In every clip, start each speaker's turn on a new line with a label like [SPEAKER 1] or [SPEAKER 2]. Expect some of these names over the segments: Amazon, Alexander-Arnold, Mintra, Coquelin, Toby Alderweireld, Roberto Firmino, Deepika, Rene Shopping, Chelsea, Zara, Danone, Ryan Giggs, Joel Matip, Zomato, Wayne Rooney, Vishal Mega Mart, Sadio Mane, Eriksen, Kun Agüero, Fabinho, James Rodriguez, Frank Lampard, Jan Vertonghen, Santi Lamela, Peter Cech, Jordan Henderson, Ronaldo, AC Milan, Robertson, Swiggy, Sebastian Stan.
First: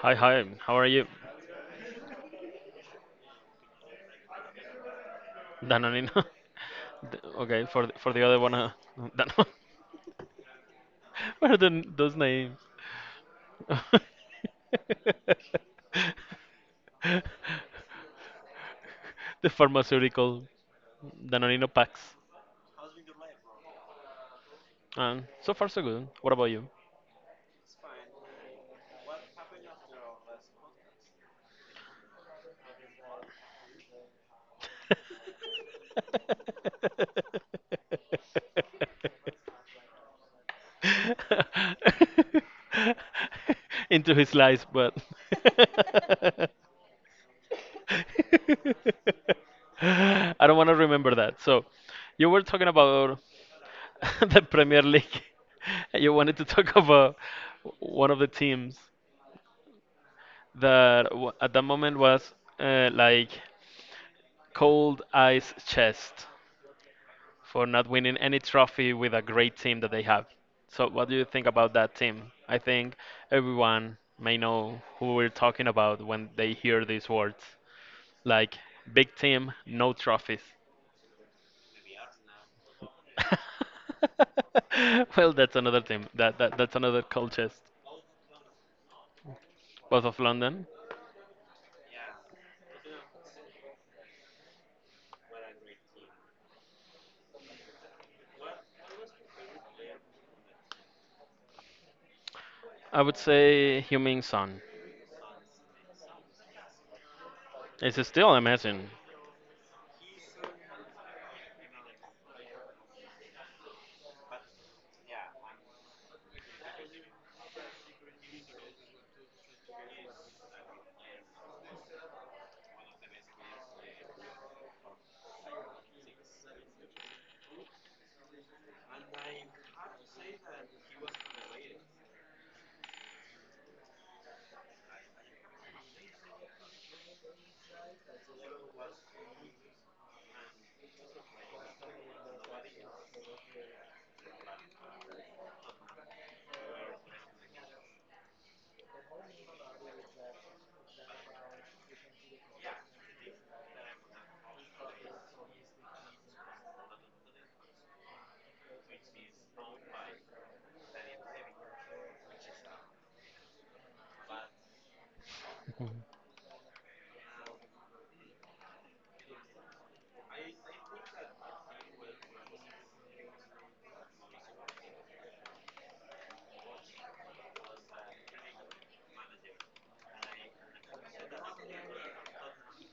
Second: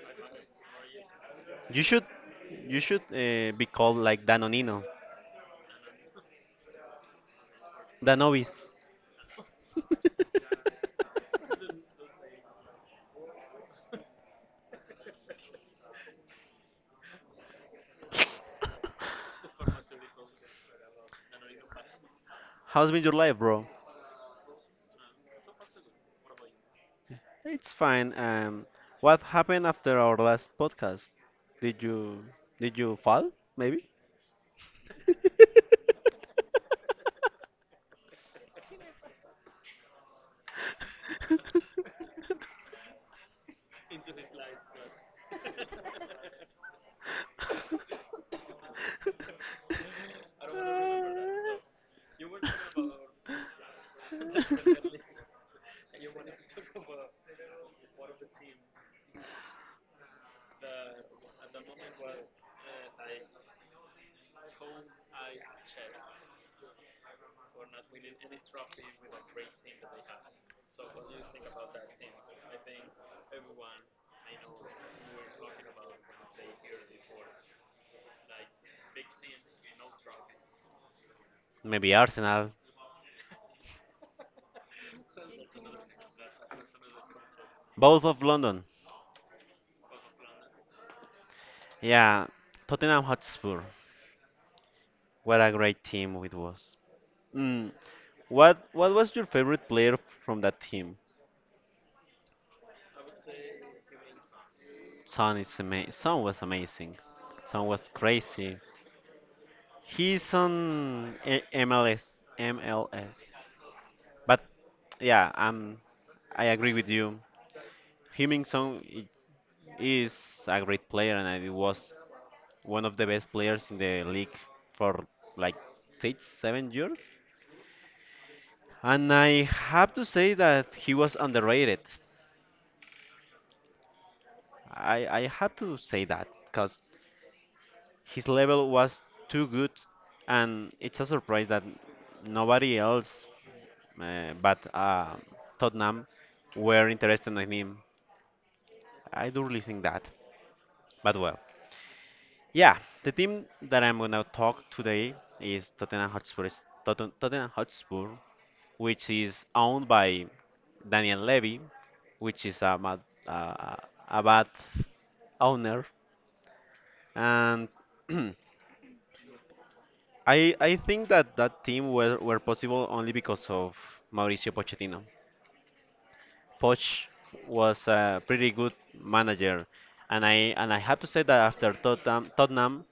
[SPEAKER 1] Hi, hi. How are you,
[SPEAKER 2] You should be called like Danonino,
[SPEAKER 1] Danonino? D- okay, for for the other one,
[SPEAKER 2] Danovis.
[SPEAKER 1] Danone. What are those names? the pharmaceutical Danonino packs.
[SPEAKER 2] How's been your life, bro?
[SPEAKER 1] So far, so good. What about you?
[SPEAKER 2] It's fine. What happened after our last podcast? Did you did you fall? Maybe.
[SPEAKER 1] Into his lies, but I don't want to remember that. So, you were talking about the Premier League. You wanted to talk about one of the teams that at that moment was like cold ice chest for not winning any trophy with a great team that they have. So, what do you think about that team? I think everyone may know who we're talking about when they hear these words like big team, no trophies.
[SPEAKER 2] Maybe Arsenal.
[SPEAKER 1] Well, that's another team. That's another cold chest.
[SPEAKER 2] Both of London.
[SPEAKER 1] Both of London.
[SPEAKER 2] Yeah, Tottenham Hotspur. What a great team it was. Mm. What was your favorite player from that team?
[SPEAKER 1] I would say Humming Sun.
[SPEAKER 2] Son was amazing. Son was
[SPEAKER 1] It's still
[SPEAKER 2] crazy.
[SPEAKER 1] amazing.
[SPEAKER 2] He's on MLS. MLS. But yeah, I agree with you. Heung-min Song is a great player, and I was one of the best players in the league for like six, 7 years. And I have to say that he was underrated. I have to say that because his level was too good, and it's a surprise that nobody else but Tottenham were interested in him. I do really think that. But well. Yeah, the team that I'm gonna talk today is Tottenham Hotspur. Tottenham Hotspur, which is owned by Daniel Levy, which is a bad, uh, a bad owner, and I think that that team were possible only because of Mauricio Pochettino. Poch was a pretty good manager, and I have to say that after Tottenham.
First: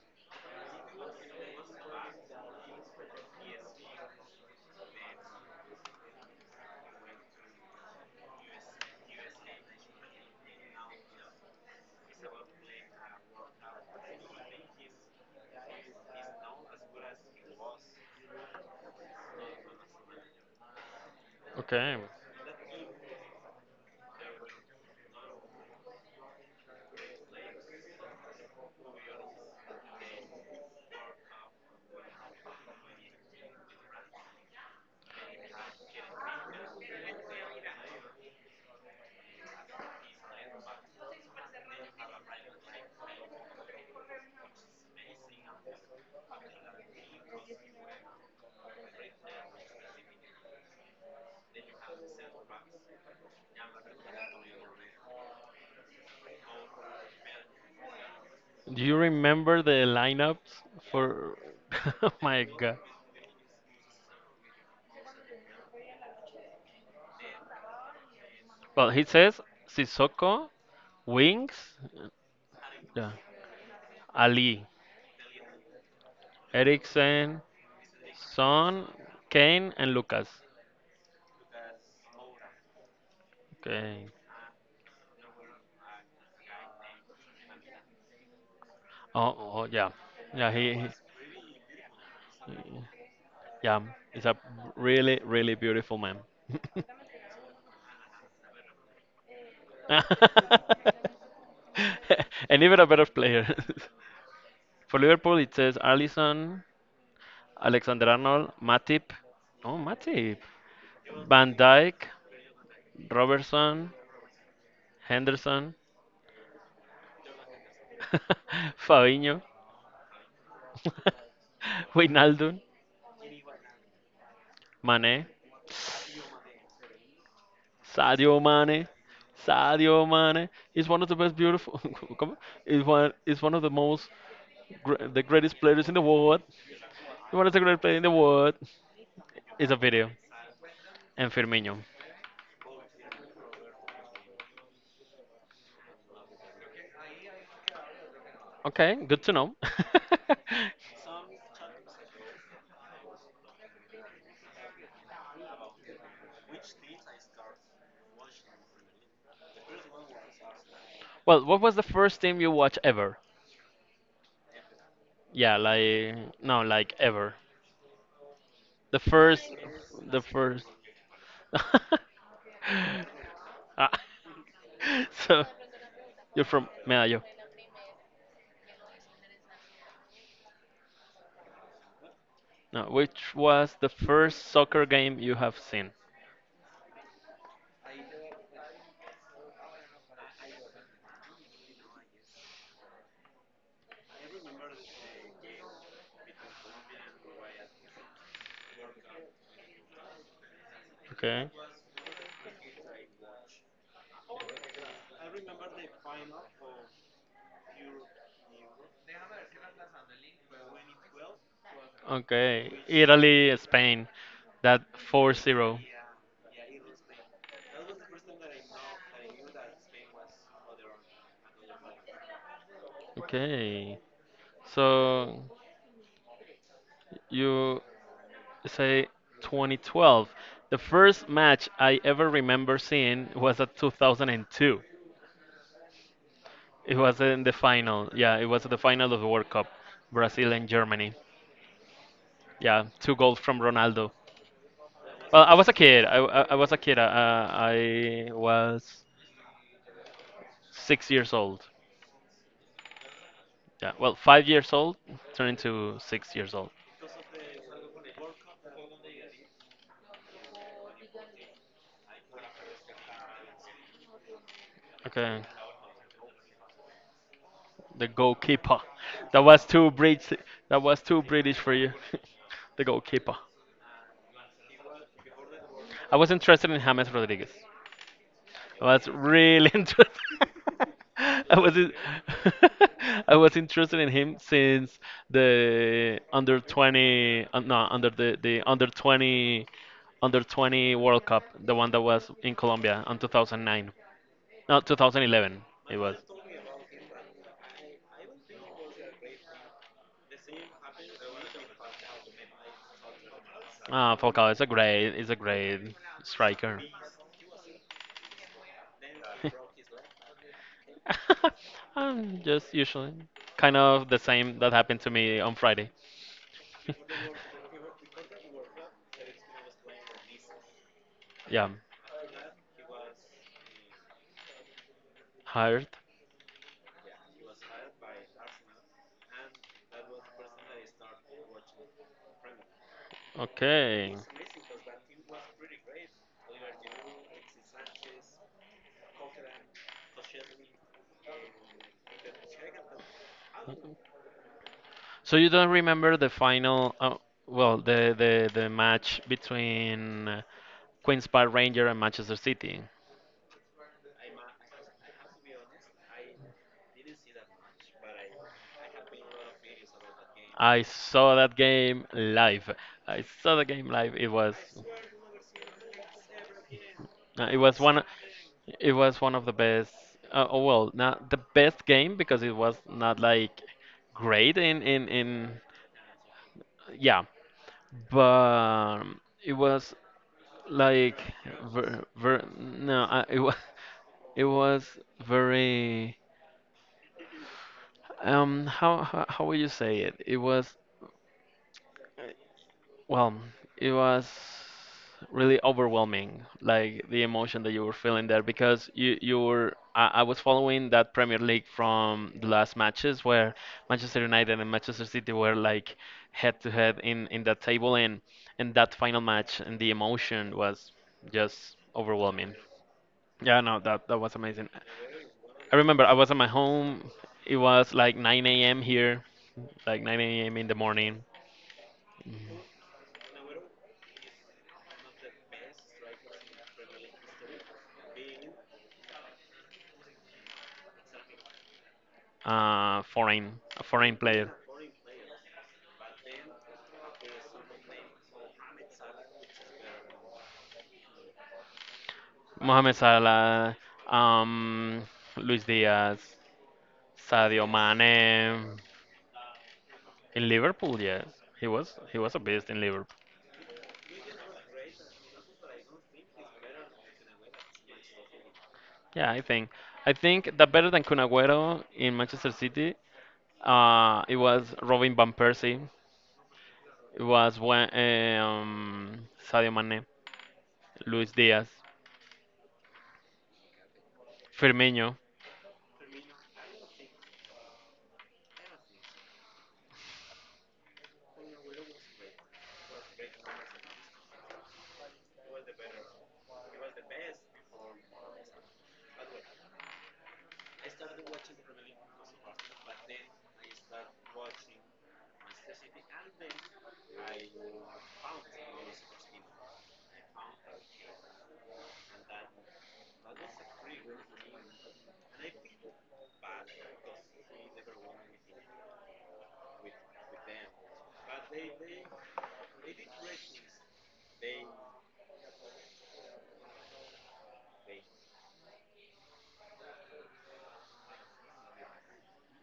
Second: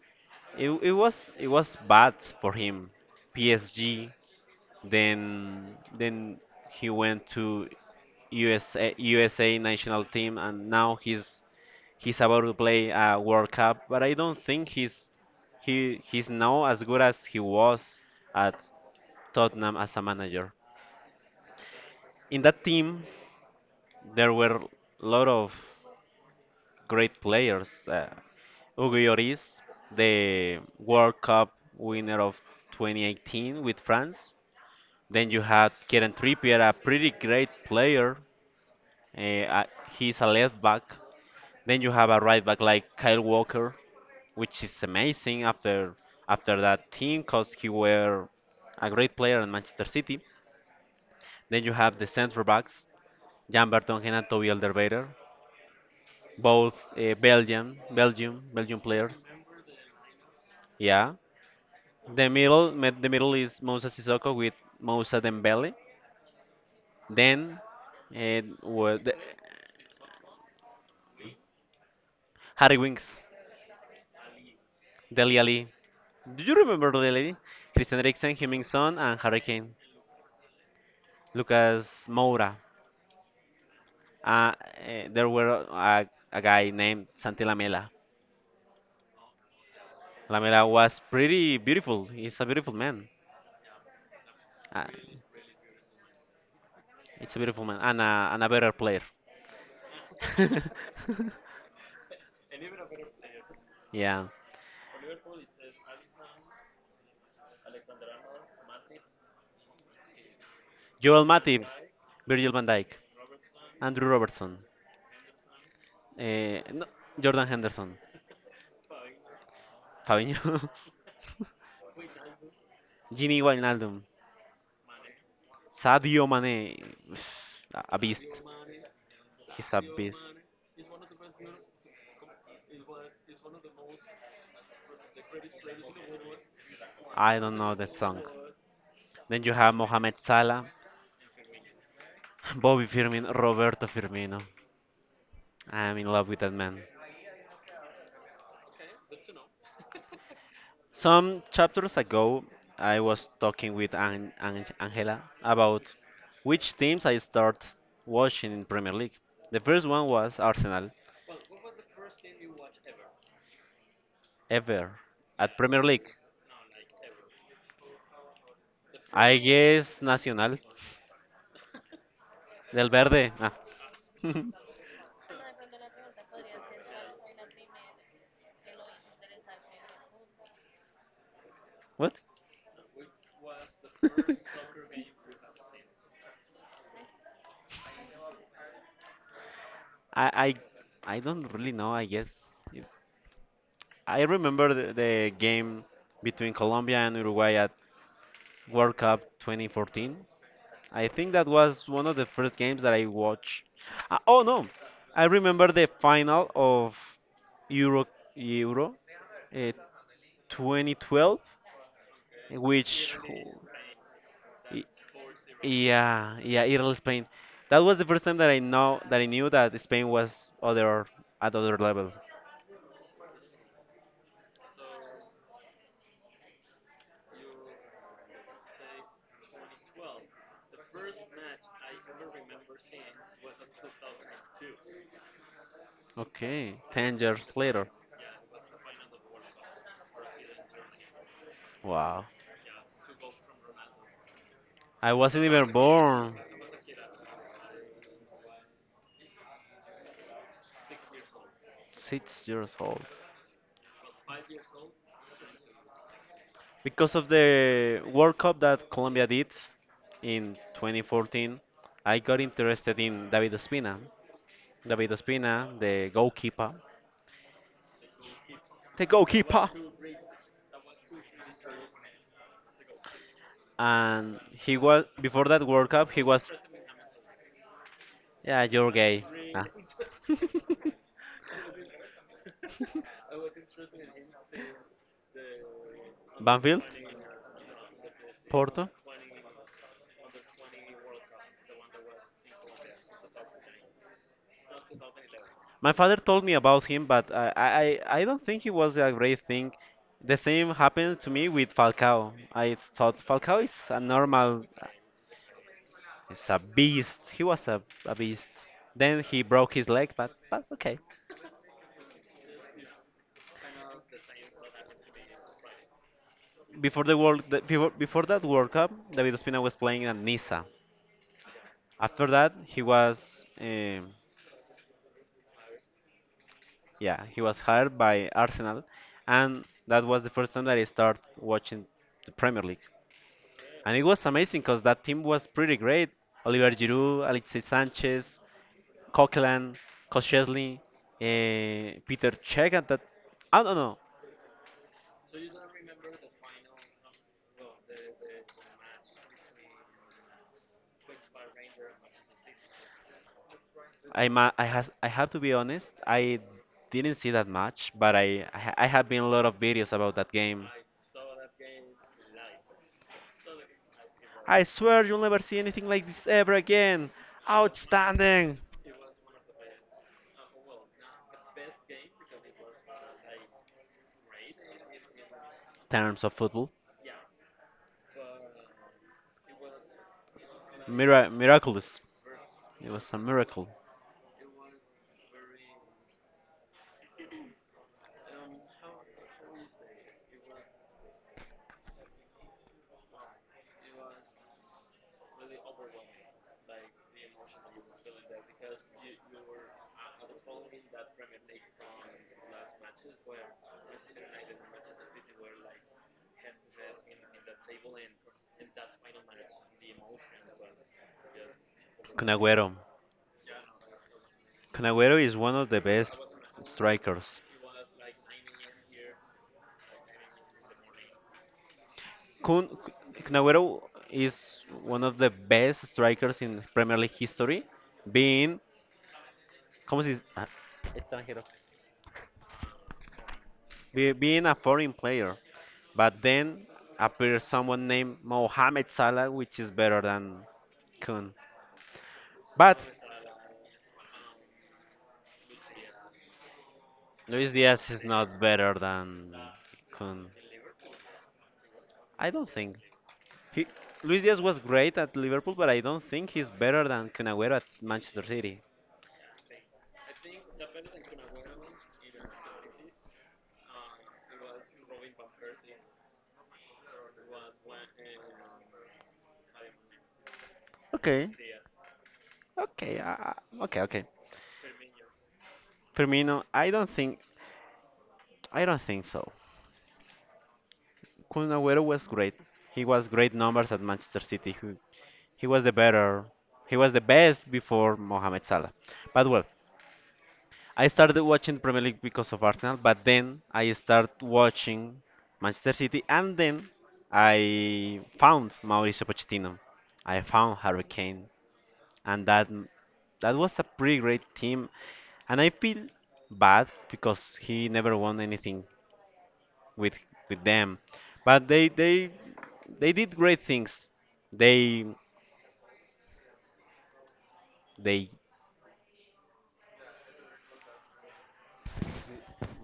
[SPEAKER 2] It was bad for him. PSG. Then he went to USA national team, and now he's about to play a World Cup. But I don't think he's now as good as he was at Tottenham as a manager.
[SPEAKER 1] Okay.
[SPEAKER 2] In that team, there were a lot of great players. Hugo Lloris, the World Cup winner of 2018 with France. Then you had Kieran Trippier, a pretty great player. Eh, uh, he's a left back. Then you have a right back like Kyle Walker, which is amazing after that team, cause he were a great player in Manchester City. Then you have the centre backs, Jan Vertonghen and Toby Alderweireld, both Belgium
[SPEAKER 1] Do you
[SPEAKER 2] players.
[SPEAKER 1] remember the lineups
[SPEAKER 2] Yeah.
[SPEAKER 1] for? Oh
[SPEAKER 2] The
[SPEAKER 1] my
[SPEAKER 2] middle,
[SPEAKER 1] God.
[SPEAKER 2] mid- the middle is Moussa Sissoko with Moussa Dembele. Then, uh,
[SPEAKER 1] Well,
[SPEAKER 2] were
[SPEAKER 1] he
[SPEAKER 2] the,
[SPEAKER 1] says Sissoko, Wings,
[SPEAKER 2] Harry
[SPEAKER 1] yeah,
[SPEAKER 2] Winks,
[SPEAKER 1] Ali,
[SPEAKER 2] Deli Ali. Do you remember the lady?
[SPEAKER 1] Eriksen,
[SPEAKER 2] Christian Eriksen,
[SPEAKER 1] Son,
[SPEAKER 2] Hemmingson, and
[SPEAKER 1] Kane,
[SPEAKER 2] Hurricane
[SPEAKER 1] and Lucas.
[SPEAKER 2] Lucas Moura.
[SPEAKER 1] Okay.
[SPEAKER 2] There were a guy named Santi Lamela.
[SPEAKER 1] Oh, oh yeah, yeah.
[SPEAKER 2] Lamela was pretty beautiful. He's a beautiful man.
[SPEAKER 1] Yeah. He's a
[SPEAKER 2] Uh,
[SPEAKER 1] really, really beautiful man,
[SPEAKER 2] it's a beautiful man and a, better player.
[SPEAKER 1] and even a better player.
[SPEAKER 2] yeah.
[SPEAKER 1] For Liverpool, it says Allison, Alexander-Arnold, Matip, oh Matip,
[SPEAKER 2] Joel
[SPEAKER 1] Van
[SPEAKER 2] Matip,
[SPEAKER 1] Dijk,
[SPEAKER 2] Virgil van Dijk,
[SPEAKER 1] Robertson,
[SPEAKER 2] Andrew Robertson,
[SPEAKER 1] Henderson,
[SPEAKER 2] no, Jordan Henderson,
[SPEAKER 1] Fabinho,
[SPEAKER 2] Fabinho,
[SPEAKER 1] Wijnaldum,
[SPEAKER 2] Gini Wijnaldum,
[SPEAKER 1] Mané,
[SPEAKER 2] Sadio Mane, a beast.
[SPEAKER 1] Sadio Mane,
[SPEAKER 2] He's a
[SPEAKER 1] Sadio
[SPEAKER 2] beast.
[SPEAKER 1] Mane. He's one of the best beautiful. ¿Cómo? He's one of the most, the greatest players in the world. He's
[SPEAKER 2] I
[SPEAKER 1] one of
[SPEAKER 2] don't
[SPEAKER 1] the
[SPEAKER 2] know
[SPEAKER 1] greatest
[SPEAKER 2] the
[SPEAKER 1] players in the
[SPEAKER 2] song.
[SPEAKER 1] world.
[SPEAKER 2] Then you
[SPEAKER 1] It's
[SPEAKER 2] have
[SPEAKER 1] a video.
[SPEAKER 2] Mohamed Salah,
[SPEAKER 1] And Firmino.
[SPEAKER 2] Bobby Firmino, Roberto Firmino. I am in love with that man.
[SPEAKER 1] Okay, good to know.
[SPEAKER 2] Some chapters ago, I was talking with Angela about which teams I start watching in Premier League. The first one was Arsenal,
[SPEAKER 1] Well, what was the first team you watched ever?
[SPEAKER 2] ever at
[SPEAKER 1] Yeah,
[SPEAKER 2] Premier League.
[SPEAKER 1] like no, like ever. The
[SPEAKER 2] I
[SPEAKER 1] first,
[SPEAKER 2] guess
[SPEAKER 1] the
[SPEAKER 2] Nacional,
[SPEAKER 1] first.
[SPEAKER 2] Del Verde. Ah.
[SPEAKER 1] Ah, so you're from Medallo.
[SPEAKER 2] what?
[SPEAKER 1] No, which was the first soccer game you have seen?
[SPEAKER 2] I, I I don't really know. I guess. I remember the game between Colombia and Uruguay at World Cup 2014. I think that
[SPEAKER 1] Okay.
[SPEAKER 2] was one of the first games that I watched. Oh no, I remember the final of Euro Euro uh, 2012,
[SPEAKER 1] Okay.
[SPEAKER 2] which
[SPEAKER 1] Italy, Spain. That
[SPEAKER 2] y-
[SPEAKER 1] 4-0.
[SPEAKER 2] yeah, yeah, Italy Spain. That was the first time that I know that I knew that Spain was other at other level.
[SPEAKER 1] Okay. So you say 2012. The first match I ever remember seeing was at 2002.
[SPEAKER 2] Okay,
[SPEAKER 1] It
[SPEAKER 2] ten
[SPEAKER 1] was in
[SPEAKER 2] years
[SPEAKER 1] the
[SPEAKER 2] later.
[SPEAKER 1] final. Yeah, it was the final of the World Cup, Brazil and Germany.
[SPEAKER 2] Wow,
[SPEAKER 1] Yeah, two goals from Ronaldo.
[SPEAKER 2] I
[SPEAKER 1] Well,
[SPEAKER 2] wasn't
[SPEAKER 1] I was
[SPEAKER 2] even
[SPEAKER 1] a kid. I,
[SPEAKER 2] born.
[SPEAKER 1] I, I was a kid. I was 6 years old.
[SPEAKER 2] 6 years old.
[SPEAKER 1] Yeah, well, 5 years old, turning to 6 years old.
[SPEAKER 2] Because of the World Cup that Colombia did in 2014, I got interested in David Ospina. David
[SPEAKER 1] Okay,
[SPEAKER 2] Ospina, the goalkeeper.
[SPEAKER 1] the goalkeeper.
[SPEAKER 2] The
[SPEAKER 1] That was
[SPEAKER 2] goalkeeper!
[SPEAKER 1] too British. That was too British for you. The goalkeeper.
[SPEAKER 2] And he was, before that World Cup,
[SPEAKER 1] I
[SPEAKER 2] he
[SPEAKER 1] was
[SPEAKER 2] was,
[SPEAKER 1] interested in James Rodriguez.
[SPEAKER 2] yeah, you're
[SPEAKER 1] Was
[SPEAKER 2] gay. Nah.
[SPEAKER 1] really interested. I was I was interested in him since the under
[SPEAKER 2] Banfield?
[SPEAKER 1] 20 no under the under
[SPEAKER 2] Porto?
[SPEAKER 1] 20 under 20 World Cup, the one that was in Colombia on 2009. No, 2011
[SPEAKER 2] My
[SPEAKER 1] it
[SPEAKER 2] father
[SPEAKER 1] was.
[SPEAKER 2] told me about him, but I don't think he was a great thing. The same happened to me with Falcao. I thought Falcao is a
[SPEAKER 1] Ah, Falcao
[SPEAKER 2] normal,
[SPEAKER 1] is a great
[SPEAKER 2] he's a
[SPEAKER 1] striker.
[SPEAKER 2] beast. He was a beast. Then he broke his leg, but okay.
[SPEAKER 1] I'm just usually kind of the same that happened to me on Friday.
[SPEAKER 2] Before the world, the, before, before that World Cup, David Ospina was playing at Niza.
[SPEAKER 1] Yeah,
[SPEAKER 2] After that,
[SPEAKER 1] hired.
[SPEAKER 2] yeah, he was hired by Arsenal, and that was the first time that I started watching the Premier League. And it
[SPEAKER 1] Okay.
[SPEAKER 2] was amazing because that team was pretty great. Oliver Giroud, Alexis Sanchez, Coquelin, Koscielny, Peter Cech. At that, I don't know.
[SPEAKER 1] So you don't remember the final, well, the match between Queens Park Ranger and Manchester City.
[SPEAKER 2] I have to be honest. I didn't see that much, but I have been a lot of videos about that game.
[SPEAKER 1] I saw that game live. I saw the game live.
[SPEAKER 2] I swear you'll never see anything like this ever again.
[SPEAKER 1] It was one.
[SPEAKER 2] Outstanding.
[SPEAKER 1] It was one of the best. Oh well, not the best game because it was not like great in
[SPEAKER 2] Terms of football.
[SPEAKER 1] yeah, but it was like
[SPEAKER 2] Miraculous.
[SPEAKER 1] ver, ver,
[SPEAKER 2] It
[SPEAKER 1] no,
[SPEAKER 2] was a
[SPEAKER 1] it was
[SPEAKER 2] miracle.
[SPEAKER 1] it was very how would you say it? It was well, it was really overwhelming, like the emotion that you were feeling there, because you were I was following that Premier League from the last matches where Manchester United and Manchester City were like head to head in that table and that final match and the emotion was just
[SPEAKER 2] Kun
[SPEAKER 1] overwhelming.
[SPEAKER 2] Agüero.
[SPEAKER 1] Yeah, no, that that was amazing.
[SPEAKER 2] Canaguero is one of
[SPEAKER 1] I
[SPEAKER 2] the
[SPEAKER 1] remember I
[SPEAKER 2] best
[SPEAKER 1] was at my home.
[SPEAKER 2] strikers.
[SPEAKER 1] It was like 9 a.m. here, like 9 a.m. in the morning.
[SPEAKER 2] Kun, Canaguero is one of the best strikers in Premier League history, being, como se dice?
[SPEAKER 1] Foreign a foreign
[SPEAKER 2] Being
[SPEAKER 1] player.
[SPEAKER 2] a foreign player. But then appears someone named Mohamed Salah, which is better than Kun. But
[SPEAKER 1] Mohamed Salah, um, Luis Diaz,
[SPEAKER 2] Luis
[SPEAKER 1] Sadio
[SPEAKER 2] Diaz is not
[SPEAKER 1] Mane
[SPEAKER 2] better than Kun.
[SPEAKER 1] in Liverpool. Yes, he
[SPEAKER 2] I
[SPEAKER 1] was a
[SPEAKER 2] don't
[SPEAKER 1] beast
[SPEAKER 2] think.
[SPEAKER 1] in Liverpool.
[SPEAKER 2] He, Luis Diaz was great at Liverpool, but I don't think he's better than Kun Agüero at Manchester City.
[SPEAKER 1] Yeah, I think that better than Kun Agüero in Manchester City. It was Robin van Persie. It was when Sadio Mane,
[SPEAKER 2] Okay.
[SPEAKER 1] Luis Diaz,
[SPEAKER 2] Okay, okay, okay.
[SPEAKER 1] Firmino.
[SPEAKER 2] Firmino, I don't think so. Kun Agüero was great. He was great numbers at Manchester City. He was the best before Mohamed Salah. But well, I started watching Premier League because of Arsenal, but then I started watching Manchester City, and then I found Mauricio Pochettino. I found Harry Kane, and that was a pretty great team. And I feel bad because he never won anything with them. But they did great things. They they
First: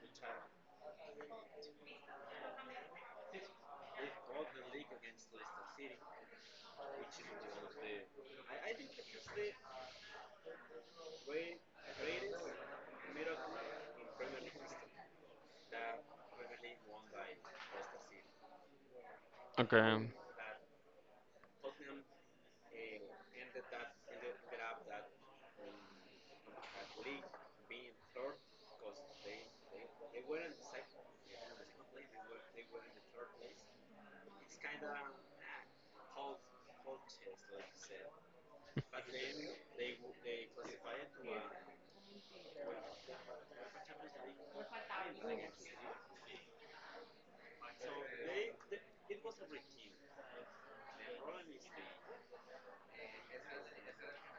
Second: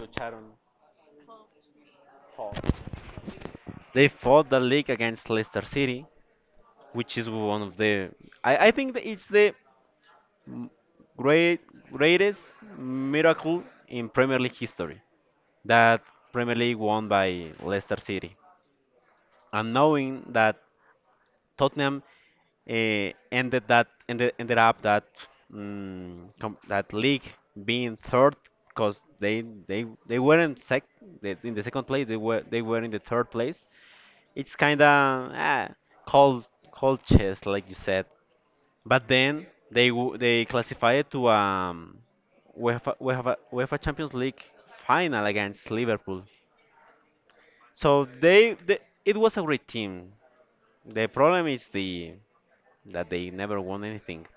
[SPEAKER 2] lucharon, fought. They fought the league against Leicester City, which is one of the I think that it's the great greatest miracle in Premier League history, that Premier League won by Leicester City. And
[SPEAKER 1] Okay.
[SPEAKER 2] knowing that Tottenham uh, ended up that league being third because they were in in the second place, they were in the third place. It's kind of cold chess like you said. But then they classified to UEFA Champions League final against Liverpool. So they it was a great team. The problem is the that they never won anything.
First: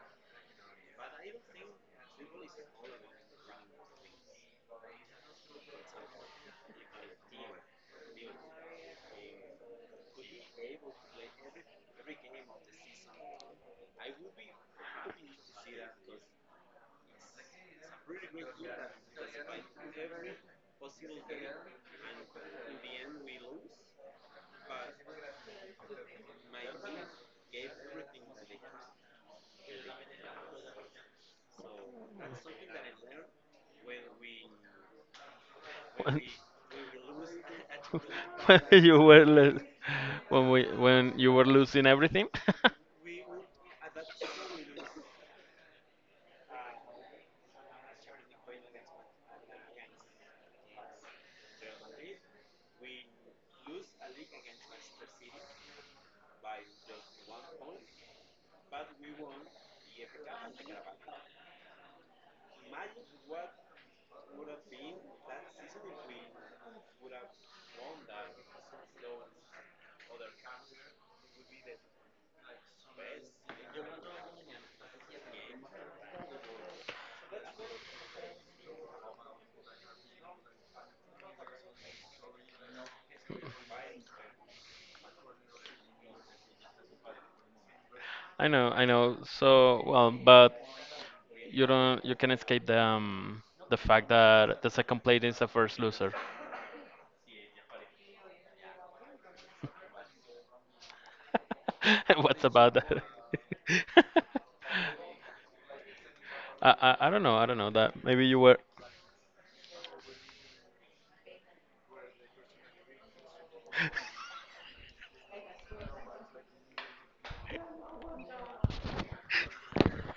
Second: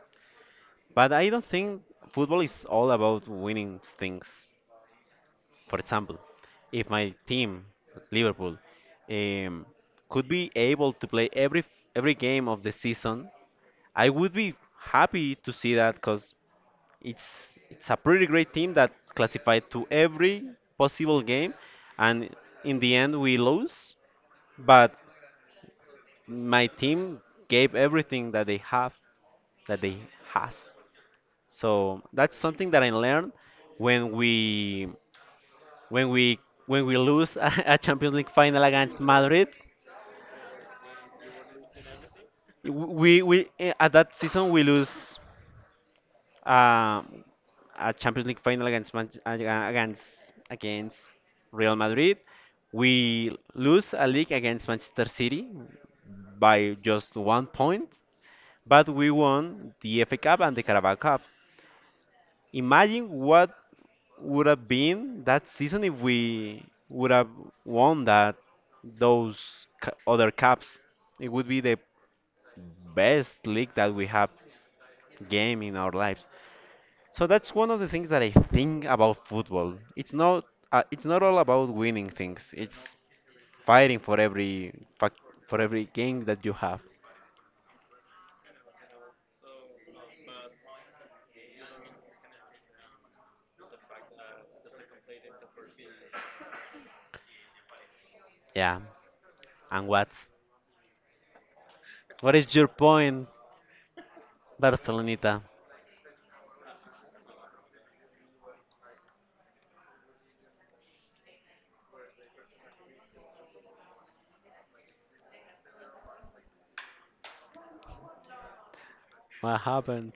[SPEAKER 2] But I don't think football is all about winning things. For example, if my team, Liverpool, um, could be able to play every game of the season, I would be happy to see that because it's a pretty great team that classified to every possible game, and in the end we lose. But my team gave everything that they have, that they has. So that's something that I learned when we when
[SPEAKER 1] When,
[SPEAKER 2] we when we lose Champions League
[SPEAKER 1] when
[SPEAKER 2] final
[SPEAKER 1] you
[SPEAKER 2] against
[SPEAKER 1] were
[SPEAKER 2] Madrid.
[SPEAKER 1] when we when you were losing everything.
[SPEAKER 2] At that season we lose um, a Champions League final against against Real Madrid. We lose a league against Manchester City by just 1 point, but we won the FA Cup and the Carabao Cup. Imagine what would have been that season if we would have won other cups. It would be the best league that we have game in our lives. So that's one of the things that I think about football. It's not all about winning things. It's fighting fac for every game that you have.
[SPEAKER 1] I know, I know. So well, but you don't you can escape the fact that the second plate is the first loser.
[SPEAKER 2] Yeah. And what? What
[SPEAKER 1] What's
[SPEAKER 2] is your
[SPEAKER 1] about that?
[SPEAKER 2] point, Barcelonita?
[SPEAKER 1] I don't know. I don't know that. Maybe you were.
[SPEAKER 2] What happened?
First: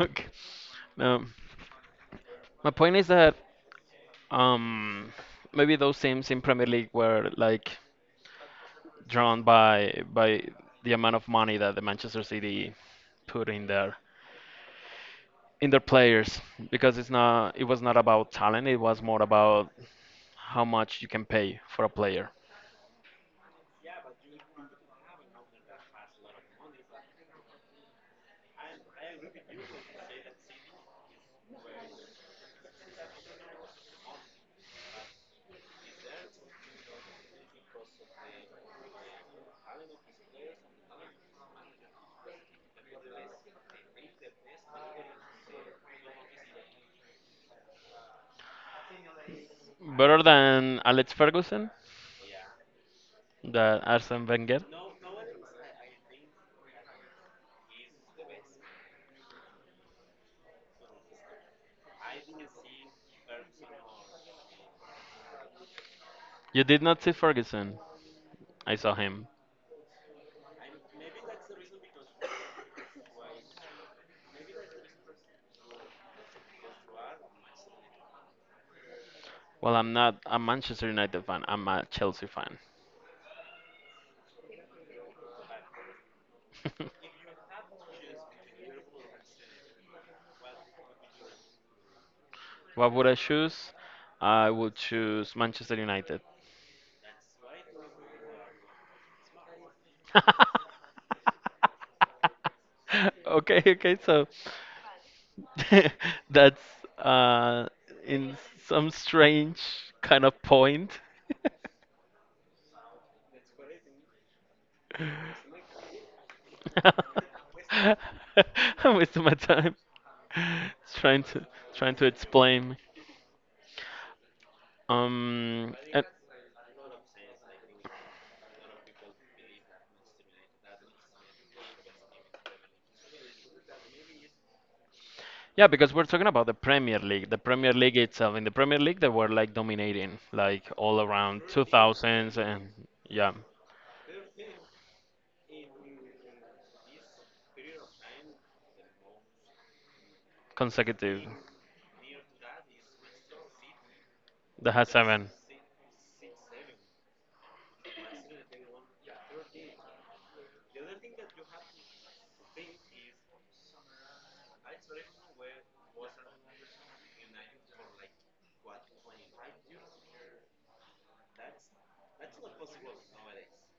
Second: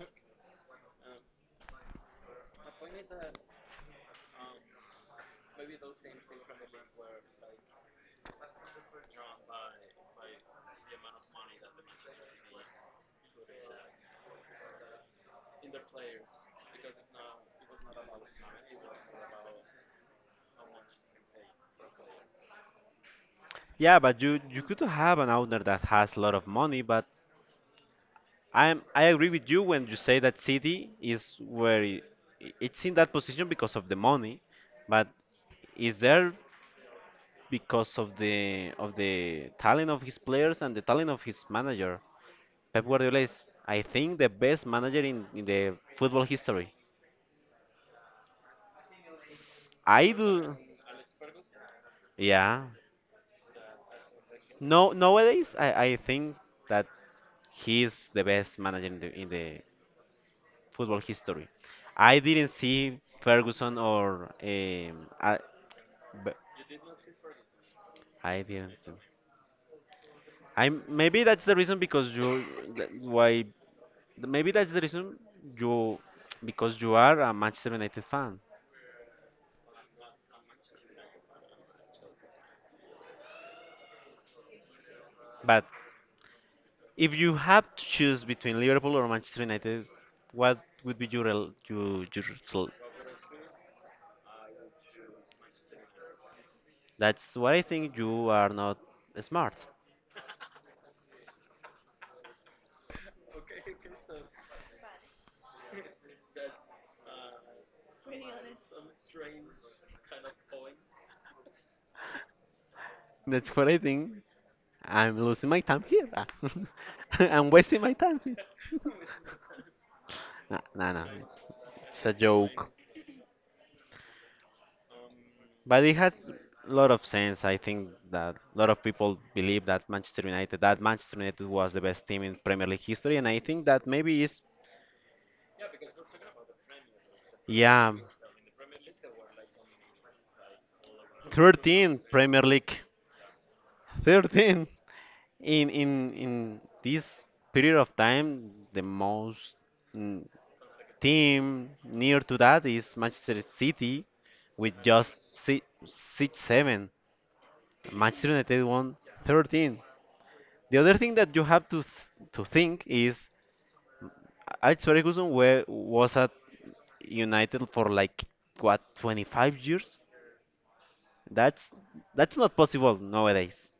[SPEAKER 1] Okay. No, my point is that um maybe those teams in Premier League were like drawn by the amount of money that the Manchester City put in their players because it's not it was not about talent, it was more about how much you can pay for a player
[SPEAKER 2] Yeah, but you could have an owner that has a lot of money, but I agree with you when you say that City is where it's in that position because of the money, but is there because of the talent of his players and the talent of his manager. Pep Guardiola is, I think, the best manager in the football history. I
[SPEAKER 1] better
[SPEAKER 2] do,
[SPEAKER 1] than Alex Ferguson,
[SPEAKER 2] yeah.
[SPEAKER 1] that Arsene Wenger
[SPEAKER 2] No, nowadays I think that he is the best manager in the football history. I didn't see Ferguson. Or
[SPEAKER 1] you did not see Ferguson
[SPEAKER 2] I didn't.
[SPEAKER 1] I saw
[SPEAKER 2] So.
[SPEAKER 1] him
[SPEAKER 2] I, maybe that's the reason because you, why maybe that's the reason you, because you are a Manchester United fan.
[SPEAKER 1] well I'm not a Manchester United fan, I'm a Chelsea fan.
[SPEAKER 2] But if you have to choose between Liverpool or Manchester United, what would be your your result?
[SPEAKER 1] What would I choose? I would choose Manchester United.
[SPEAKER 2] That's what I think. You are not smart.
[SPEAKER 1] Okay, okay, so that's uh, in some strange kind of point.
[SPEAKER 2] That's what I think. I'm losing my time here. I'm wasting my time here.
[SPEAKER 1] I'm wasting my time
[SPEAKER 2] No, no, no.
[SPEAKER 1] trying to
[SPEAKER 2] It's,
[SPEAKER 1] trying to
[SPEAKER 2] it's a joke.
[SPEAKER 1] explain. Um,
[SPEAKER 2] But it
[SPEAKER 1] and-
[SPEAKER 2] has a lot of sense. I think that a lot of people believe that Manchester United was the best team in Premier League history, and I think that maybe is
[SPEAKER 1] yeah, because we're talking about the Premier
[SPEAKER 2] yeah,
[SPEAKER 1] League itself. In the Premier League, they were like dominating, like all around
[SPEAKER 2] 13
[SPEAKER 1] 2000s
[SPEAKER 2] Premier
[SPEAKER 1] and
[SPEAKER 2] League,
[SPEAKER 1] yeah.
[SPEAKER 2] 13 in this period of time, the most mm,
[SPEAKER 1] Consecutive
[SPEAKER 2] team near to that is Manchester City
[SPEAKER 1] that
[SPEAKER 2] with
[SPEAKER 1] has
[SPEAKER 2] just
[SPEAKER 1] seven.
[SPEAKER 2] six seven. Manchester United won 13. The other thing that you have to to think is Alex Ferguson was at United for like what 25 years? That's that's not possible nowadays.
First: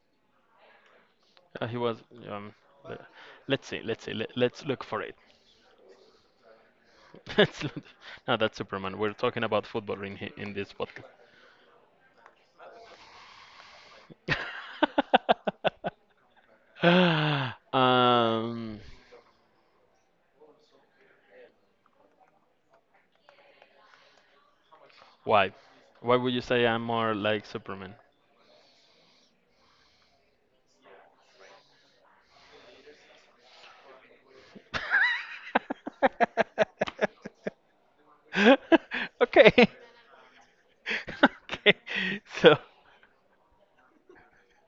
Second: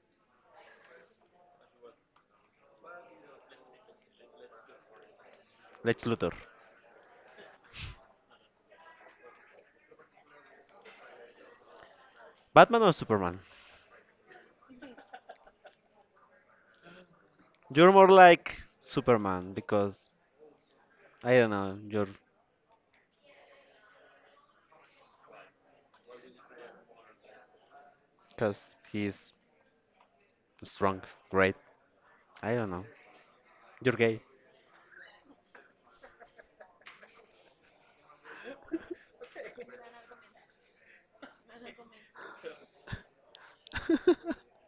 [SPEAKER 1] He was. Um, le- let's see. Let's see. Let's look for it.
[SPEAKER 2] Let's Luthor.
[SPEAKER 1] Let's look. No, that's Superman. We're talking about football in this podcast.
[SPEAKER 2] Batman or Superman? You're more like
[SPEAKER 1] um,
[SPEAKER 2] Superman because I don't know. You're
[SPEAKER 1] why? Why would you say I'm more like Superman?
[SPEAKER 2] because he's strong, great. I don't know. You're gay.
[SPEAKER 1] Okay. Okay. So.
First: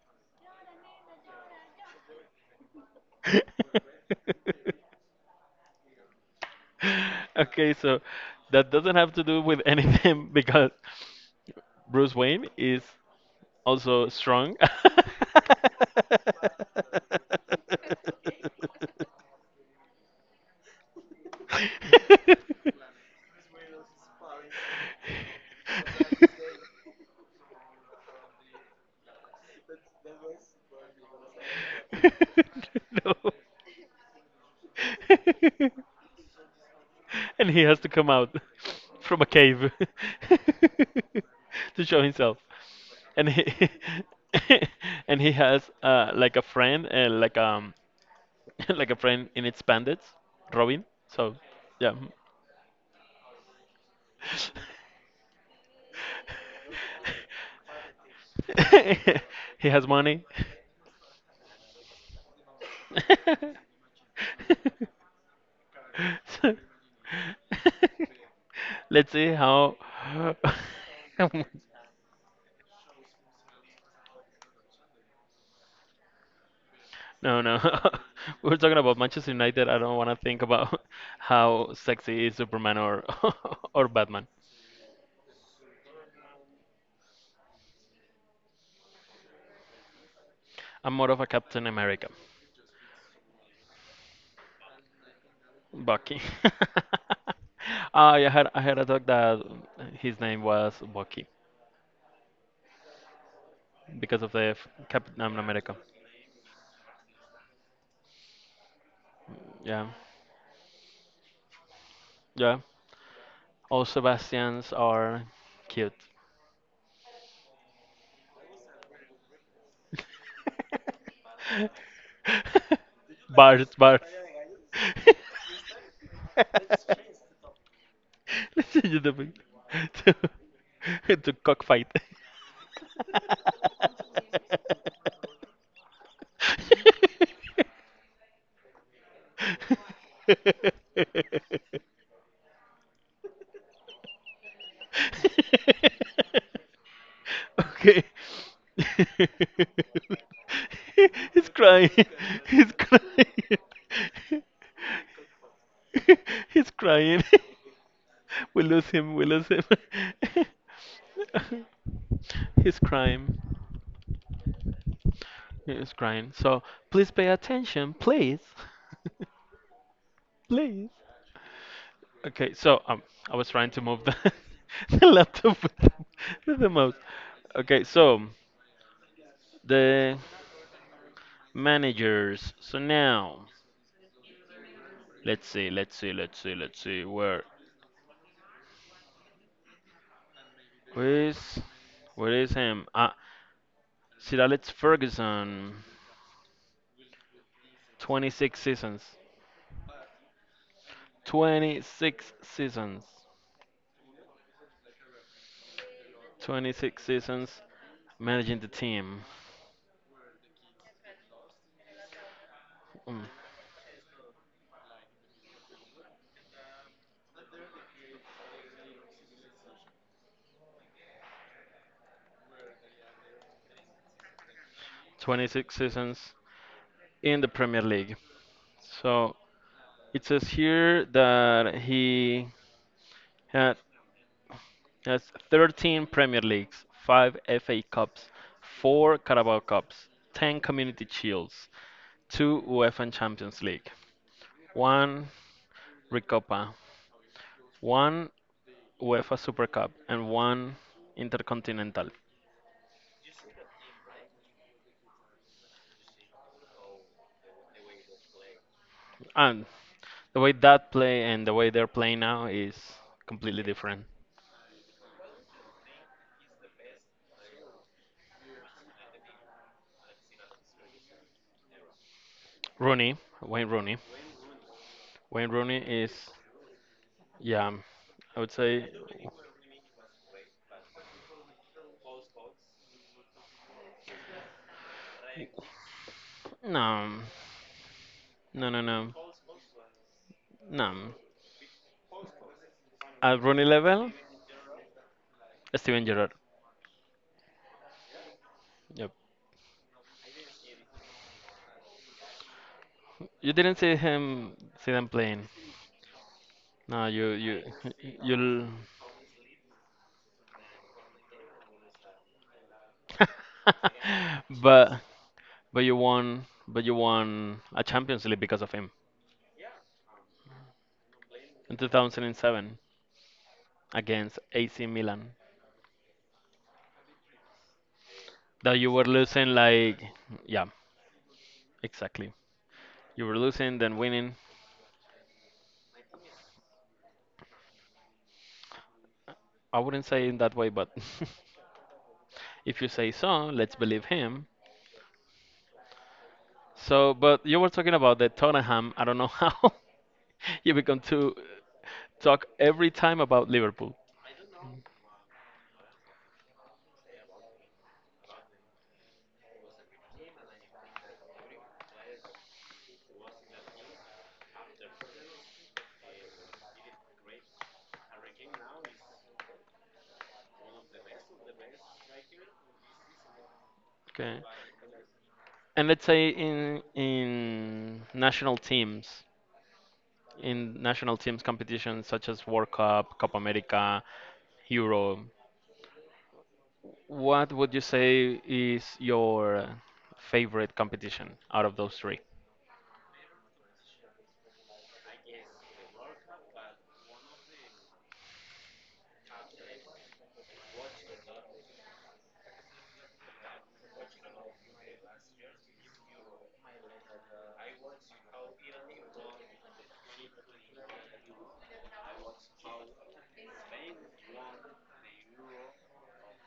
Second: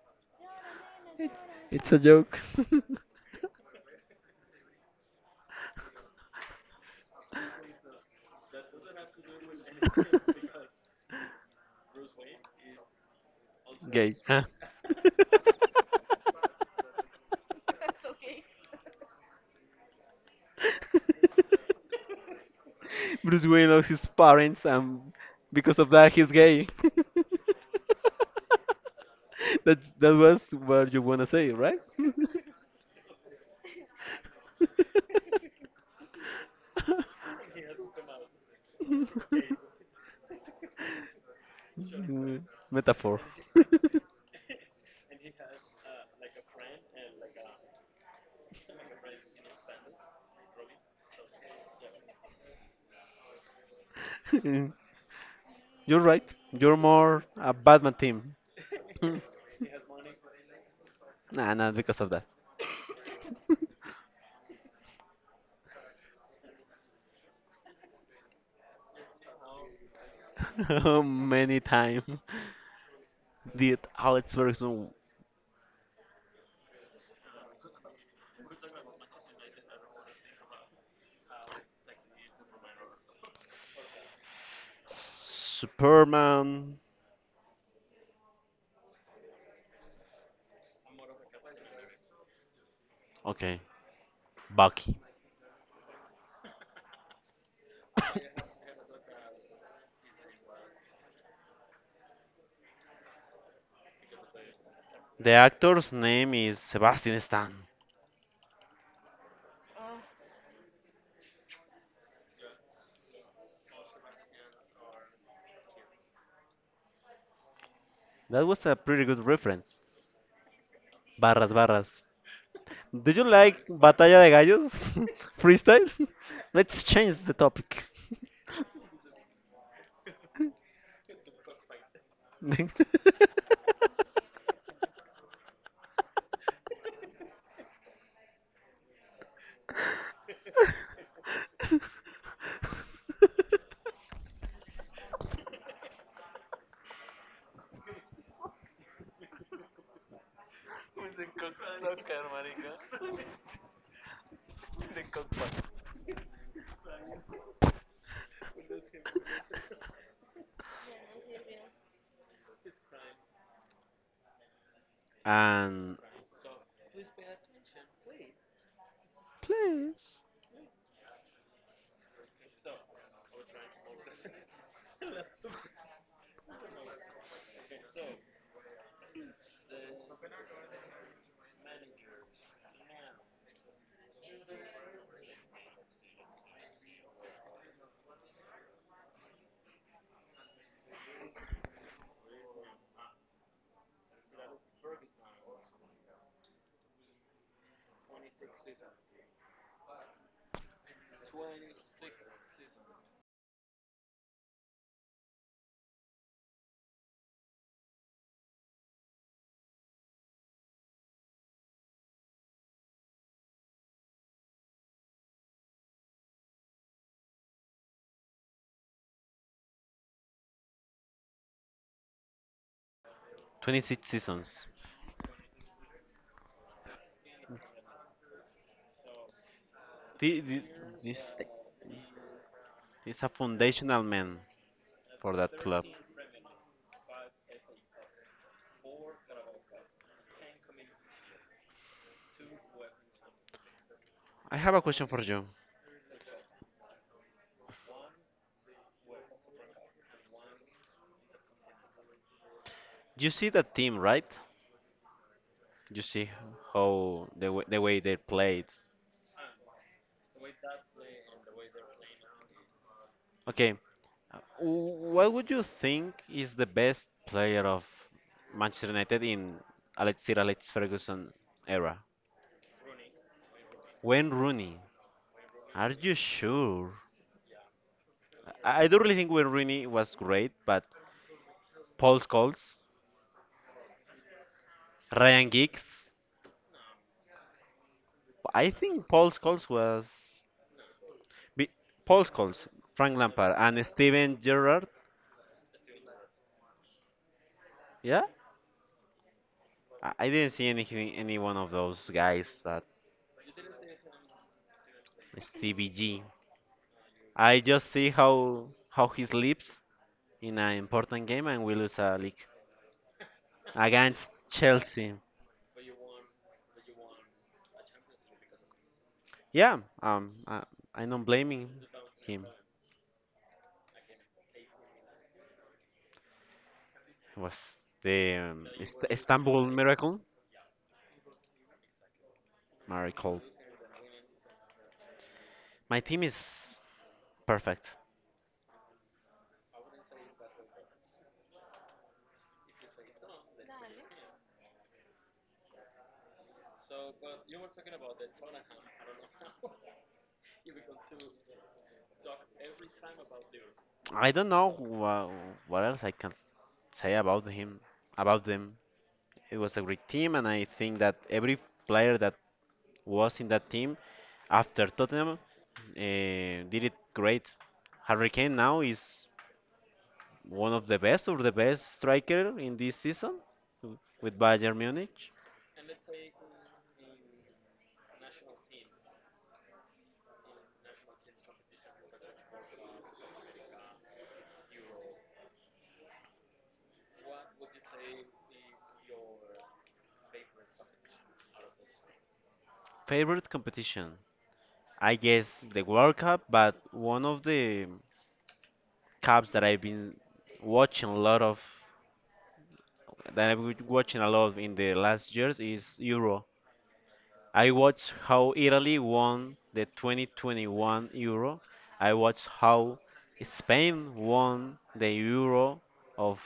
[SPEAKER 2] It's a joke.
[SPEAKER 1] Okay, so that doesn't have to do with anything because Bruce Wayne is also
[SPEAKER 2] gay, huh?
[SPEAKER 1] strong.
[SPEAKER 2] Bruce Wayne loves his parents, and because of that, he's gay. That was what you wanna say, right?
[SPEAKER 1] No. And he has to come out from a cave to show himself.
[SPEAKER 2] Mm, metaphor.
[SPEAKER 1] And he and he has like a friend, like like a friend in its bandits, Robin. So, yeah.
[SPEAKER 2] Mm, you're right. You're more a Batman team. Hmm.
[SPEAKER 1] He has money.
[SPEAKER 2] Nah, not because of that.
[SPEAKER 1] So- Let's see how
[SPEAKER 2] How
[SPEAKER 1] how
[SPEAKER 2] many times did Alex Ferguson
[SPEAKER 1] no, no. We were talking about Manchester United. I don't want to think about how sexy is Superman or or Batman.
[SPEAKER 2] Superman.
[SPEAKER 1] I'm more of a Captain America,
[SPEAKER 2] Okay, Bucky.
[SPEAKER 1] Bucky. Ah, I had a dog that his name was Bucky because of the Captain
[SPEAKER 2] The
[SPEAKER 1] America.
[SPEAKER 2] actor's name is Sebastian Stan.
[SPEAKER 1] Yeah, yeah. All Sebastians are cute.
[SPEAKER 2] That was a pretty good reference. Barras, barras. Do you like
[SPEAKER 1] Bart, Bart.
[SPEAKER 2] Batalla de Gallos? Freestyle? Let's change the topic.
[SPEAKER 1] Let's change the topic to cockfight.
[SPEAKER 2] Next.
[SPEAKER 1] Okay. He's crying. He's crying. He's crying. We lose him. We lose him. He's crying. He's
[SPEAKER 2] And
[SPEAKER 1] crying. So please pay attention, please.
[SPEAKER 2] please.
[SPEAKER 1] Please. Okay, so I was trying to move the, the laptop with the mouse. Okay, so the managers. So now, let's see. Where is, where is him? Ah, Sir Alex Ferguson. 26 seasons. 26 seasons. 26 seasons managing the team. Mm,
[SPEAKER 2] 26 seasons.
[SPEAKER 1] 26 seasons in the Premier League. So it
[SPEAKER 2] The,
[SPEAKER 1] says
[SPEAKER 2] the,
[SPEAKER 1] here
[SPEAKER 2] this
[SPEAKER 1] that he
[SPEAKER 2] is a
[SPEAKER 1] had
[SPEAKER 2] foundational man
[SPEAKER 1] has
[SPEAKER 2] for that club.
[SPEAKER 1] 13 Premier Leagues, 5 FA Cups, 4 Carabao Cups, 10 Community Shields, 2 UEFA and Champions League,
[SPEAKER 2] I have a question for
[SPEAKER 1] 1
[SPEAKER 2] you.
[SPEAKER 1] Recopa, 1 UEFA Super Cup, and 1 Intercontinental.
[SPEAKER 2] You see that team, right? You see how the way they played.
[SPEAKER 1] And the way that play and the way they're playing now is completely
[SPEAKER 2] Okay,
[SPEAKER 1] different.
[SPEAKER 2] what would you think is the best player of Manchester United in Alex Sir Alex Ferguson era?
[SPEAKER 1] Rooney, Wayne Rooney.
[SPEAKER 2] Wayne Rooney.
[SPEAKER 1] Wayne Rooney
[SPEAKER 2] Are you
[SPEAKER 1] is,
[SPEAKER 2] sure?
[SPEAKER 1] yeah, I would
[SPEAKER 2] I
[SPEAKER 1] say
[SPEAKER 2] do really think Wayne Rooney was great, but Paul Scholes, Ryan Giggs.
[SPEAKER 1] No, no,
[SPEAKER 2] I
[SPEAKER 1] no,
[SPEAKER 2] think
[SPEAKER 1] no,
[SPEAKER 2] Paul Scholes was.
[SPEAKER 1] no.
[SPEAKER 2] Be- Paul Scholes, Frank
[SPEAKER 1] At
[SPEAKER 2] Lampard,
[SPEAKER 1] Rooney
[SPEAKER 2] and
[SPEAKER 1] level,
[SPEAKER 2] Steven Gerrard.
[SPEAKER 1] Steven Gerrard.
[SPEAKER 2] Yeah,
[SPEAKER 1] Yep.
[SPEAKER 2] I didn't see anything, any one of those guys that
[SPEAKER 1] You didn't see him, see them playing.
[SPEAKER 2] Stevie G.
[SPEAKER 1] No, you,
[SPEAKER 2] I
[SPEAKER 1] you,
[SPEAKER 2] just see
[SPEAKER 1] you.
[SPEAKER 2] how he sleeps in an important game and we lose a league against
[SPEAKER 1] But,
[SPEAKER 2] Chelsea.
[SPEAKER 1] but you won a Champions League because of him
[SPEAKER 2] Yeah, I'm not blaming
[SPEAKER 1] in
[SPEAKER 2] him.
[SPEAKER 1] 2007 against AC Milan.
[SPEAKER 2] It was the
[SPEAKER 1] That you were losing,
[SPEAKER 2] Istanbul
[SPEAKER 1] like,
[SPEAKER 2] miracle.
[SPEAKER 1] yeah, exactly. You were
[SPEAKER 2] Miracle.
[SPEAKER 1] losing, then winning.
[SPEAKER 2] My team is perfect.
[SPEAKER 1] I wouldn't say in that way, but if you say so, let's believe him. So, but you were talking about the Tottenham. I don't know how you become to talk every time about Liverpool.
[SPEAKER 2] I don't know what else I can say about him, about them. It was a great team, and I think that every player that was in that team after Tottenham did it great. Harry Kane now is one of the best or the best striker in this season with
[SPEAKER 1] Okay.
[SPEAKER 2] Bayern Munich.
[SPEAKER 1] And let's say in national teams, in national teams competitions such as World Cup, Copa America, Euro, what would you say is your favorite competition out of those three?
[SPEAKER 2] Favorite competition? I guess the World Cup, but one of the cups that I've been watching a lot of, that I've been watching a lot in the last years is Euro. I watched how Italy won the 2021 Euro. I watched how Spain won the Euro of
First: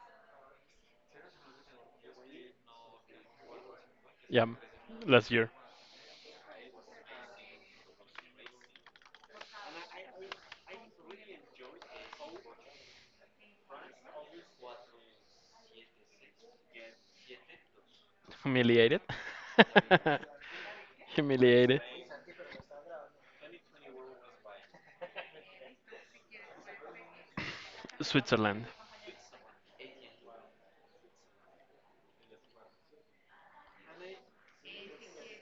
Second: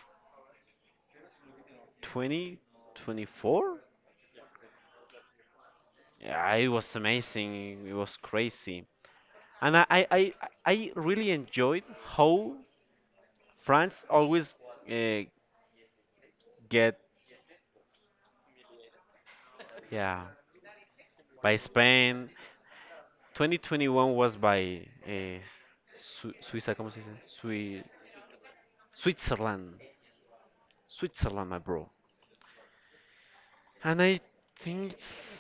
[SPEAKER 2] 2024.
[SPEAKER 1] Yeah, last year.
[SPEAKER 2] Yeah, it was amazing. It was crazy. And I really enjoyed how France always uh, get,
[SPEAKER 1] Humiliated.
[SPEAKER 2] yeah, by
[SPEAKER 1] Humiliated.
[SPEAKER 2] Spain. 2021 was by Suiza, ¿cómo se dice? Sui-
[SPEAKER 1] Switzerland.
[SPEAKER 2] Switzerland. Switzerland, my bro. And I think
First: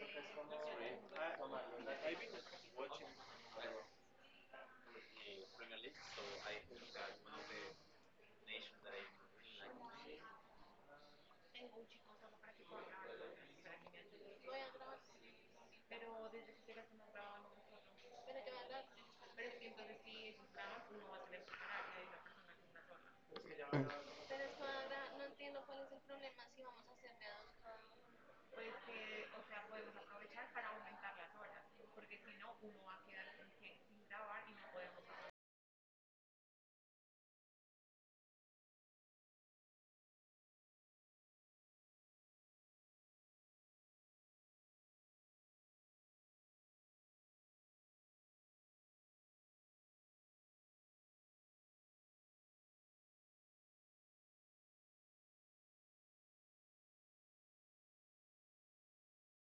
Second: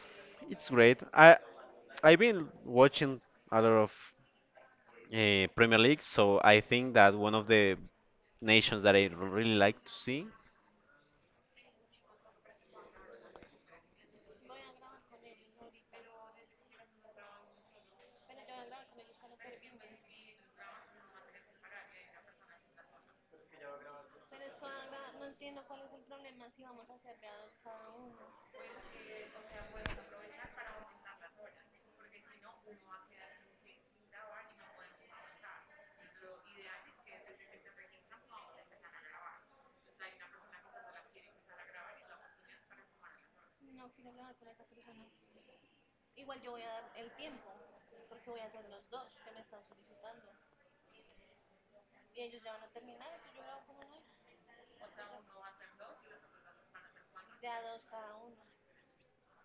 [SPEAKER 2] it's great. I've been watching a lot of Premier League, so I think that one of the nations that I really like to see.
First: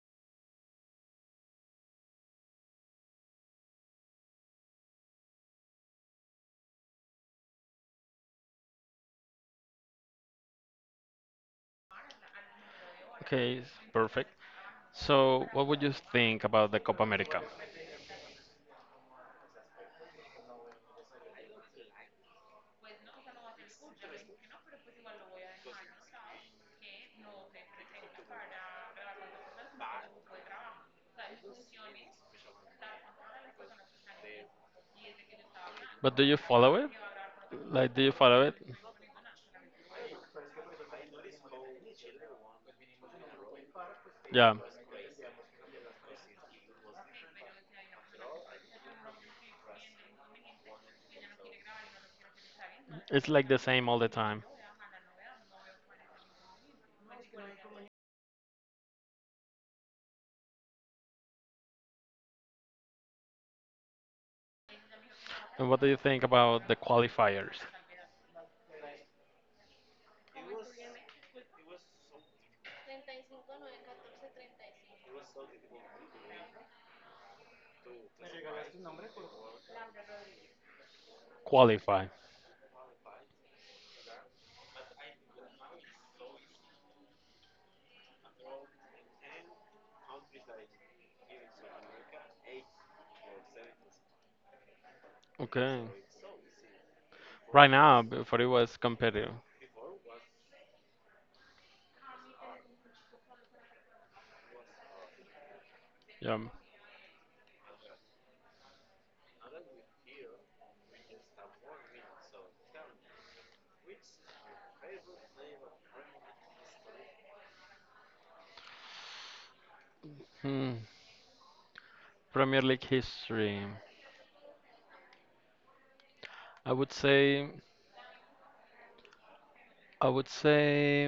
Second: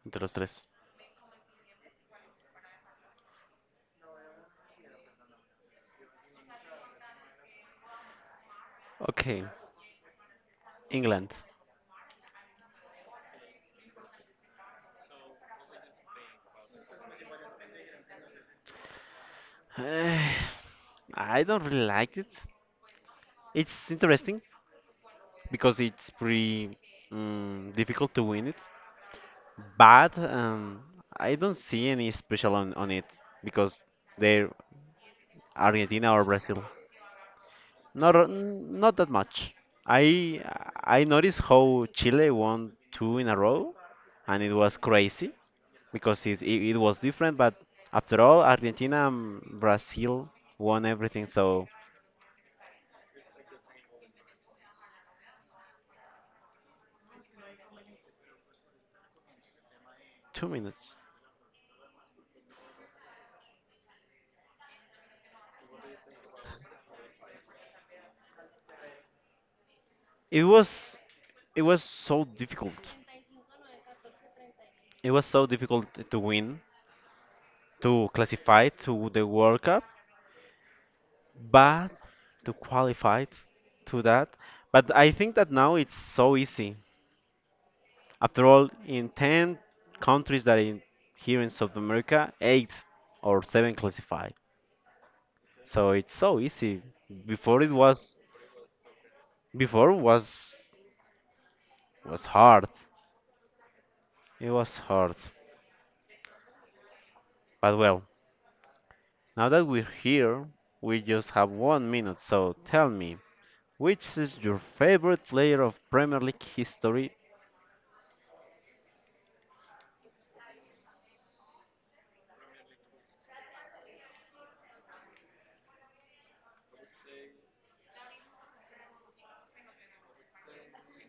[SPEAKER 2] Entre los tres. Okay, England.
[SPEAKER 1] Okay, perfect. So, what would you think about the Copa America?
[SPEAKER 2] Eh, I don't really like it. It's interesting because it's pretty mm, difficult to win it, but I don't see any special on it because they're Argentina
[SPEAKER 1] But do
[SPEAKER 2] or
[SPEAKER 1] you
[SPEAKER 2] Brazil.
[SPEAKER 1] follow it? Like, do you
[SPEAKER 2] Not
[SPEAKER 1] follow it?
[SPEAKER 2] not that much. I I noticed how Chile won two in a row, and it
[SPEAKER 1] Yeah,
[SPEAKER 2] was crazy because it was different. But after all, Argentina and Brazil won everything. So
[SPEAKER 1] it's like the same all the time.
[SPEAKER 2] 2 minutes.
[SPEAKER 1] And what do you think about the qualifiers?
[SPEAKER 2] It was it was so difficult. It was so difficult to win, to classify to the World Cup, but
[SPEAKER 1] Qualify.
[SPEAKER 2] to qualify to that. But I think that now it's so easy. After all, in 10 countries that in here in South America, 8 or 7 classify.
[SPEAKER 1] Okay.
[SPEAKER 2] So it's so easy. Before
[SPEAKER 1] Right
[SPEAKER 2] it
[SPEAKER 1] now,
[SPEAKER 2] was
[SPEAKER 1] before it was competitive.
[SPEAKER 2] before was hard. It was hard.
[SPEAKER 1] Yeah.
[SPEAKER 2] But well, now that we're here, we just have 1 minute. So tell me, which is your favorite player of Premier League history?
[SPEAKER 1] Hmm. Premier League history. I would say, I would say,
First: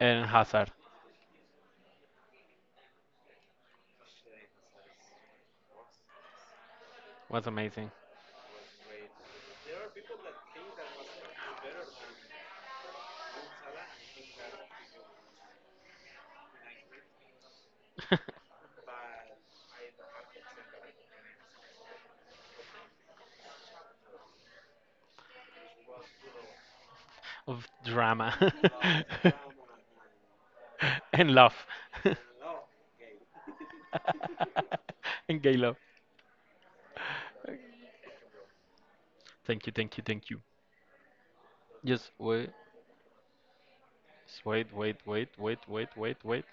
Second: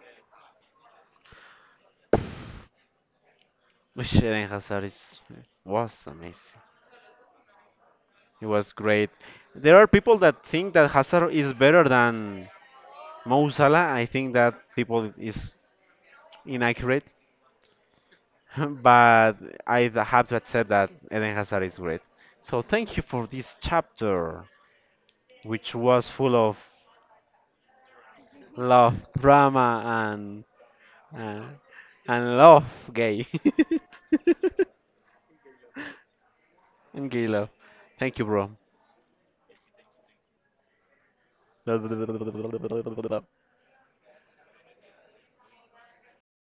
[SPEAKER 1] Eden Hazard.
[SPEAKER 2] Which Eden Hazard is was amazing.
[SPEAKER 1] Was amazing.
[SPEAKER 2] It was great. There are people that think that Hazard is better than Mo Salah, I think that people is inaccurate, but I have to accept that Eden Hazard is great. So thank you for this chapter, which was full of
[SPEAKER 1] Of drama
[SPEAKER 2] love, drama,
[SPEAKER 1] and
[SPEAKER 2] uh,
[SPEAKER 1] love
[SPEAKER 2] and love, gay,
[SPEAKER 1] and gay love.
[SPEAKER 2] and gay love. Thank you, bro.
[SPEAKER 1] Thank you, thank you, thank you. Yes, wait, wait.